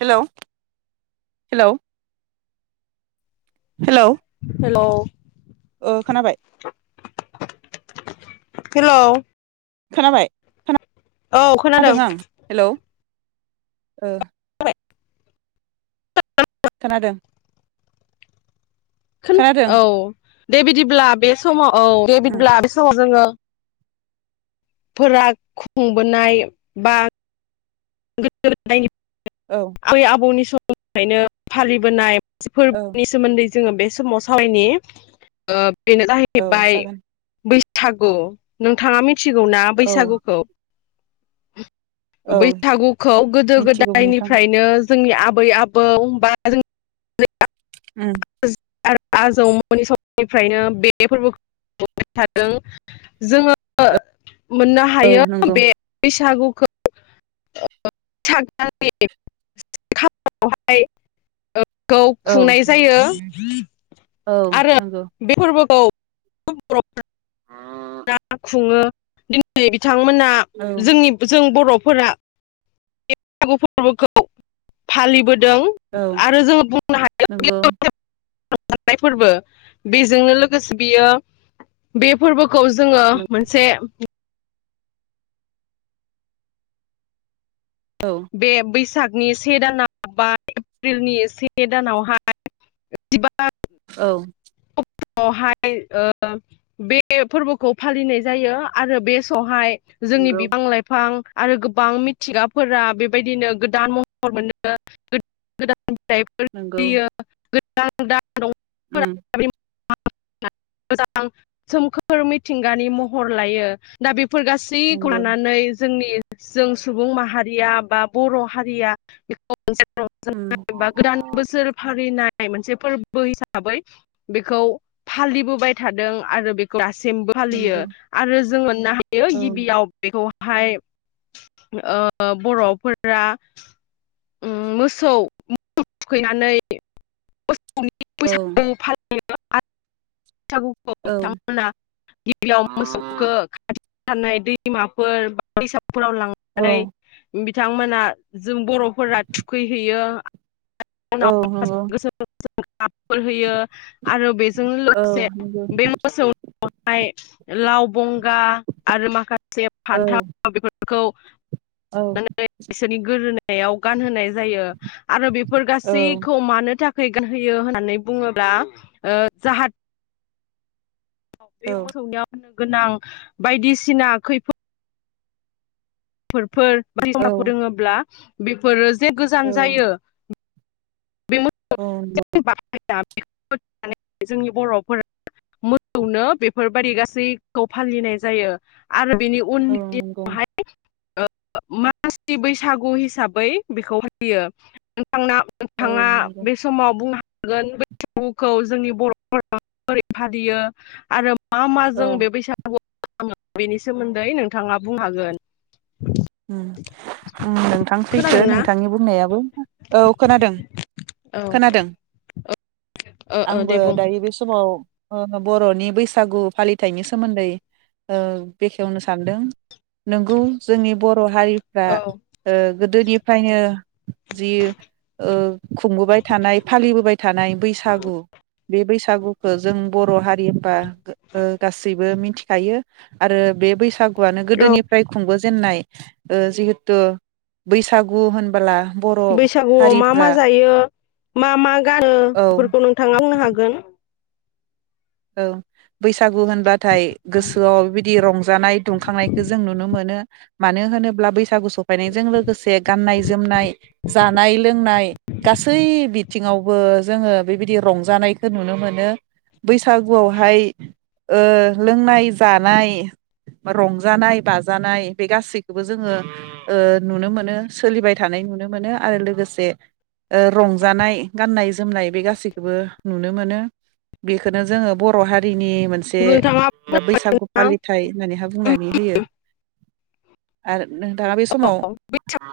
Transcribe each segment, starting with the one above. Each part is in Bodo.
हेलौ हेलौ हेलौ हेलौ ओ खोनाबाय हेलौ खोनाबाय औ खोनादों औ खोनादों खोनादों औ दे बिदिब्ला बे समाव औ बे उम बिदिब्ला बे समाव जोङो फोरा खुंबोनाय बा गोद गो दायनि औ आबै आबौनि सम फ्रायनो फालिबोनाय औ फोरबोनि सोमोन्दै जोङो बे समाव सावरायनि ओ बेनो औ जाहैबाय जागोन बैस थागु नोंथाङा मि मिथिगौ ना औ बैसागुखौ औ गुखौ गोदो मिथिगौ नोंथां गोदायनिफ्रायनो जोंनि आबै आबौ बा जों उम आरो आजौमोननि समनिफ्रायनो बे फोरबोखौबाय थादों जोङो। मोननो औ हायो नंगौ बेस थागुखो [unintelligible] खौ औ खुंनाय जायो औ आरो नंगौ बे फोरबोखौ [unintelligible] औ ना खुङो दिनै बिथांमोना जोंनि जों बर' फोरा बैसागु फोरबोखौ फालिबोदों औ आरो जों बुंनो नंगौ हायो। नाय फोरबो बेजोंनो लोगोसे बियो बे फोरबोखौ जोङो मोनसे औ बे बैसाग नि से दानाव बा एप्रिलनि से दानावहाय जिबा औ [unintelligible] हाय ओ बे फोर्बोखौ फालिनाय जायो। आरो बे सहाय जोंनि नंगौ बिफां लाइफां आरो गोबां मिथिंगाफोरा बेबायदिनो गोदान महर [unintelligible] मोनो गोद-गोदान [inaudible] गो नंगौ [unintelligible] दा दं [unintelligible] फोरा उम आ [unintelligible] बिम [unintelligible] मोजां सोमखोर मिथिंगानि महर लायो। दा बे फोर गासैखौ नंगौ लानानै जोंनि जों सुबुं माहारिया बा बर' हारिया बेखौ मोनसे उम रंजानाय बा गोदान बोसोर फालिनाय नाय मोनसे फोर्बो हिसाबै बेखौ फालिबोबाय थादों आरो बेखौ दा सिमबो फालियो। नंगौ आरो जों मोननो हायो औ गिबियाव बेखौ हाय ओ बर' फोरा उम मोसौ [unintelligible] थुखैनानै [unintelligible] [unintelligible] औ बैसागु फा [inaudible] बैसागुखौ औ बिथांमोना गिबियाव मोसौखो खा [unintelligible] थानाय दैमाफोर बा दैसा फोराव औ लांनानै बि थांमोना जों बर'फोरा थुखैहैयो। [inaudible] [inaudible] औ नंगौ [unintelligible] फोर होयो आरो बेजों औ लोगोसे नंगौ बे मोसौ [unintelligible] खौहाय लाव बंगा आरो माखा से औ फान्थाव बेफोर खौ औ माने बिसोरनि गोदोना याव गानहोनाय जायो। आरो बेफोर औ गासैखौ मानो था थाखाय [unintelligible] होयो होननानै बुङोब्ला ओ जाहा बे मोसौनियाव गोनां बायदिसिना खैफोद फोरफोर औ [unintelligible] रोङोब्ला बेफोरो जे औ गोजान जायो औ [unintelligible] दा [unintelligible] जोंनि बर'फोरा मोसौनो बेफोरबायदि गासैखौ फालिनाय जायो आरो बिनि उन औ नंगौ दिनावहाय मानसि बैसागु हिसाबै बेखौ होयो थांना औ नोथाङा नंगौ बेस बुंनो हागोन बैसागुखौ जोंनि बर'फोरा माबोरै फालियो आरो मा मा औ जों बे बैसागुआव बेनि सोमोन्दै नोंथाङा बुंनो हागोन उम उम नोंथां सैथो खोनादोंना नोंथांनि बुंनायाबो औ खोनादों औ खोनादों औ आंबो दायो बे समाव बर'नि बैसागु फालिथाइनि सोमोन्दै बेखेवनो सानदों नोंगौ जोंनि बर' हारिफ्रा औ गोदोनिफ्रायनो जि खुंबोबाय थानाय फालिबोबाय थानाय बैसागु औ बे बैसागुखौ जों बर' हारि होनबा गासैबो मिथिखायो आरो बे बैसागु आनो औ गोदोनिफ्राय खुंबो होन्नाय जिहेथु बैसागु होन बैसागुआव मा मा जायो मा मा गानो औ बेफोरखौ नोंथाङा होननो बुंनो हागोन औ बैसागु होनबाथाय गोसोआव बिबायदि रंजानाय दुंखांनायखौ जों नुनो मोनो मानो होनोब्ला बैसागु सफैनायजों लोगोसे गाननाय जोमनाय जानाय लोंनाय गासै बिथिङावबो जोङो बेबायदि रंजानायखौ नुनो मोनो बैसागुआवहाय ओ लोंनाय जानाय रंजानाय बाजानाय बे गासैखौबो जोङो ओ नुनो मोनो सोलिबाय थानाय नुनो मोनो आरो लोगोसे रंजानाय गाननाय जोमनाय बे गासैखौबो नुनो मोनो बेखौनो जोङो बर' हारिनि मोनसे नोंथाङा औ बा बैसागु फालिथाय होननानैहा बुंनानै होयो आरो नोंथाङा बे समाव बैसागु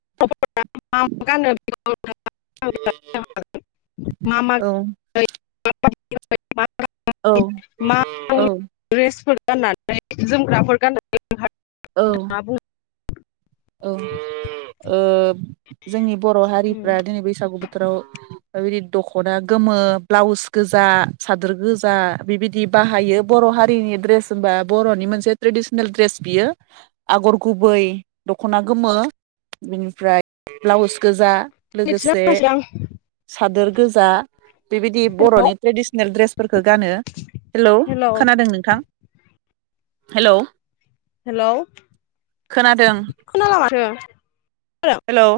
[unintelligible] [unintelligible] मा औ। [unintelligible] औ मा औ। द्रेसफोर गाननानै जोमग्राफोर गाननानै नोंहा औ नोंथाङा बुंनो औ ओ जोंनि बर' हारिफ्रा दिनै बैसागु बोथोराव बेबायदि दख'ना गोमो ब्लाउस गोजा सादोर गोजा बिबायदि बाहायो बर' हारिनि ड्रेस होमबा बर'नि मोनसे ट्रेडिसनेल ड्रेस बियो आगर गुबै दख'ना गोमो बिनिफ्राय ब्लाउस गोजा लोगोसे सादोर गोजा। बेबायदि हेलौ बर'नि ट्रेडिसनेल दड्रेसफोरखो गानो हेलौ खोनादों नोंथां। हेलौ। हेलौ। खोनादों खोनाला माथो। हेलौ।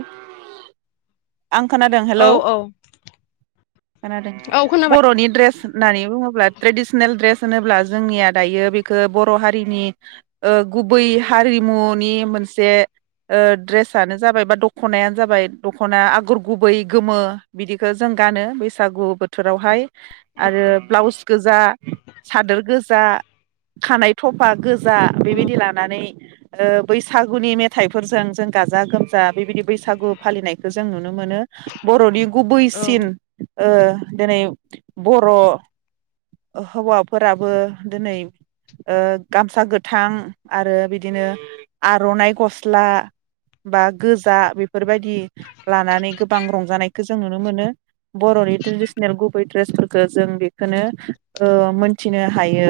आं खोनादों औ हेलौ औ खोनादों औ खोनाबाय बर'नि ड्रेस होननानै बुङोब्ला ट्रेडसनेल द्रेस होनोब्ला जोंनिया दायो बेखो बर' हारिनि ओ गुबै हारिमुनि मोनसे ओ द्रेसानो जाबाय बा दख'नायानो जाबाय दख'नाय आगर गुबै गोमो बिदिखो जों गानो बैसागु बोथोरावहाय। आरो ब्लाउस गोजा सादोर गोजा खानाय थफा गो‌ जा उम बेबायदि लानानै ओ बैसागुनि मेथाइफोरजों जों गाजा गोम जा बेबादि बैसागु फालिनायखौ जों नुनो मोनो बर'नि औ गुबैसिन ओ दिनै बर' हौवाफोराबो दोनै गामसा गोथां आरो बिदिनो आर'नाइ गस्ला बा गोजा बे फोरबायदि लानानै गोबां रंजानायखो जों नुनो मोनो। बर'नि ट्रेडिसनेल गुबै द्रेसफोरखो जों बेखोनो ओ मोनथिनो हायो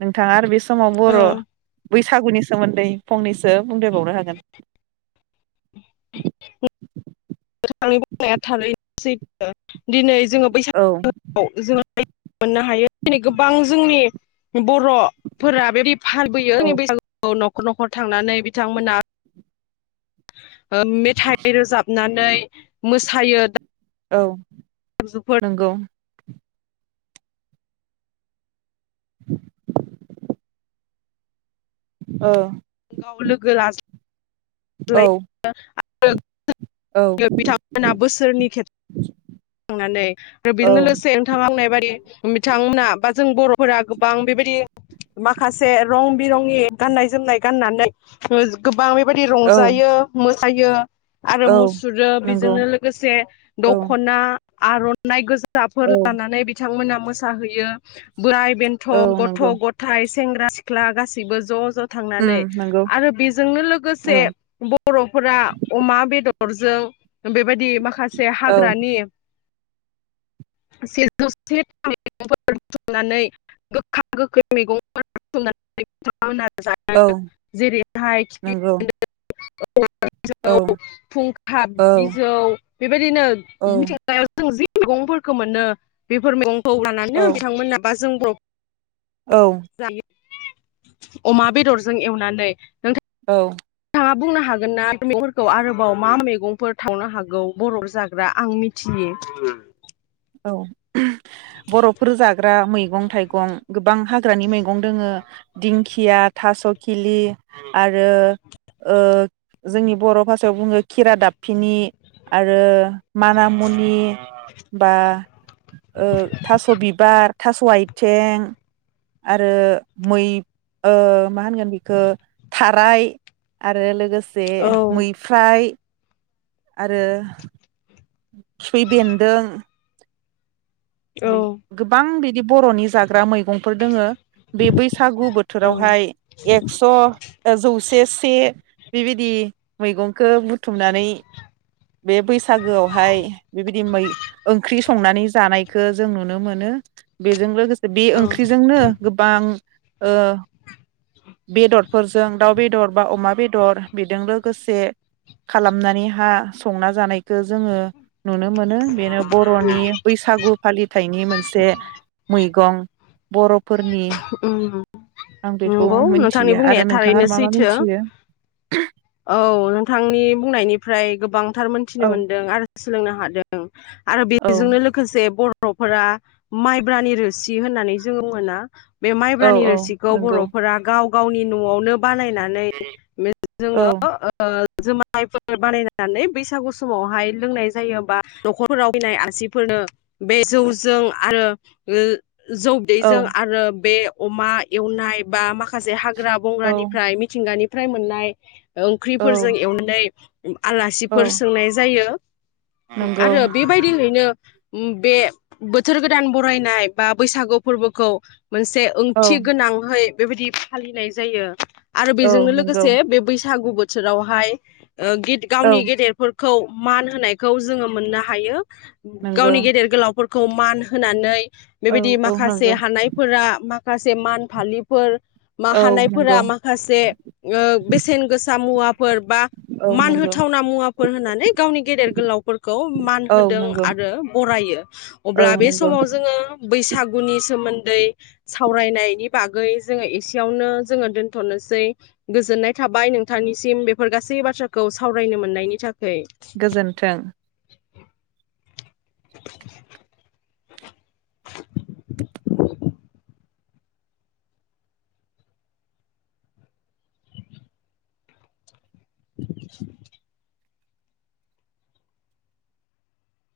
नोंथाङा आरो बे समाव बर' नोंथांनि बैसागुनि सोमोन्दै फंनैसो बुंदायबावनो हागोन। नों बुंनाया थारैनो। [unintelligible] दिनै। जोङो औ बैसागुआव जोङो मोननो हायो दिनै गोबां जोंनि। बर'फोरा बेदि। फालिबोयो औ जोंनि बैसागुखौ न'खर। न'खर न'खर थांनानै बिथांमोना। [inaudible] मेथाइ रोजाबनानै। मोसायो दा? औ। नंगौ। [inaudible] औ। गाव लोगो ला। औ आरो औ बिथांमोना बोसोरनि खे थांनानै आरो औ बेजों लोगोसे नोंथाङा आंनाय बादि। बिथांमोना बा जों बर'फोरा गोबां बेबायदि माखासे रं बिरंि गाननाय जोमनाय। गाननानै गोबां। औ रंजायो। हायो। आरो औ मुसुरो नंगौ बेजोंनो लोगोसे औ दखना आरना नायज। फिाफोर औ लानानै बिथांमोना। मोसाहैयो। बोराय बेन्थ' औ गथ' नंगौ गथायाइ सेंग्रा सिख्ला गासैबो ज' ज'। उम नंगौ बेजोंनो लोगोसे औ बर'फोरा अमा बेदर। हरजों बे बेबायाददि माखासे औ हाग्रानि। ेजौसेैग बुथुमनानै गोखा गोखै मैगंफोरनानै। औ जेरैहाय नंगौ खिफ औव औ जौ फुंखा औ बिज जौ। बेदिनो मि। औ जों जि मैगंफोरखौ मोनो बेफोर मैगं लानानै बिथांमोनि बास जोंबो औ ने अमा बेदरजों एवनानै नों औ थाङा बुंनो हागोनना बेफोर मैगंफोरखौ आरोबाव मा मैगंफोर थावनो हागौ बरफ जाग्रा आं मिथियो औ बर'फोर जाग्रा मैगं थाइगं गोबां हाग्रानि मैगं दोङो दिंखिया थास' खिलि आरो ओ जोंनि बर' भास याव बुङो खिरा दाबफिनि आरो माना मुनि। बा ओ थास' बिबार। थास'आइथें आरो मै ओ मा होनगोन बेखो थाराय आरो लोगोस जे औ मैफ्राय आरो खिफि बेन्दों औ बे गोबां बिद दि बर'नि जाग्रा मैग गंफोर दोङो बे बैसागु औ बोथोरावहाय एकस ओ जौस से से बेबायदि मैगंखो बुथुमनानै बे बैसागोआवहाय बेबायदि मै ओंख्रि संनानै जानाय खो जों नुनो मोनो बेजों लोगोस बे औ ओंख्रिजोंनो गोबां ओ बेदरफोरजों दाउ बेदर बा अमा बेदर बेदों लोगोसे खालामनानै हा संना जानायखौ जोङो नुनो मोनो बेनो बर'नि बैसागु फालि फिथाइनि मोनसे मै गं बर' फोरनि उम नंगौ नोंथांनि बुंनाया नोंथाङा थारैनो आरो मा मा सैथो मिथियो औ नोंथांनि बुंनायनिफ्राय गोबांथारमोन थिनो औ मोनदों आरो सोलोंनो हादों। आरो औ बेजोंनो लोगोसे बर बर'फोरा माइब्रानि रोसि होननानै जोङो मोना बे औ माइब्रानि औ रोसिखौ नंगौ बर'फोरा गाव गावनि न'आवनो बानायनानै बे औ जोङो ओ जुमायफोर बानायनानै बैसागु समावहाय लोंनाय जायो बा न'खरफोराव फैनाय आसिफोरनो बे जौजों आरो गो औ जौदैजों आरोब बे अमा एवनाय बा माखासे हा ग्रा औ बंग्रानिफ्राय मिथिंगानि फ्राय मोननाय ओंख्रिफोरजों औ एवनाय औ आलासिफोर सोंनाय जायो नंगौ आरो बेबायदियैनो बे बो बोथोर गोदान बरायनाय बा बैसागु फोरबोखौ मोनसे औ ओंथि गोनांहै बेबायदि फालिनाय जायो। आरो औ बेजोंनो नंगौ लोगोसे बे बैसागु बो बोथोरावहाय ओ गिद औ गावनि गेदेरफोर खौ मान होनायखौ जोङो मोननो हायो नंगौ गावनि गेदेर गोलावफोर खौ मान होनानै औ बेबायदि औ नंगौ माखासे हानाय फ्रा माखासे मान फालिफोर मा औ हानायफोरा नंगौ माखासे ओ बेसेन गोसा मुवा फोर बा औ मान नंगौ होथावना मुवाफोर होनानै गावनि गेदेर गोलावफोरखौ मान औ होदों नंगौ आरो बरायो औ अब्ला बे नंगौ समाव जोङो बैस फागुनि सोमोन्दै सावरायनायनि बागै जोङो एसेयावनो जोङो दोनथनोसै गोजोननाय थाबाय नोंथांनिसिम बेफोर गासै बाथ्राखौ सावरायनो मोननायनि थाख गोजोन्थों । [inaudible] [inaudible]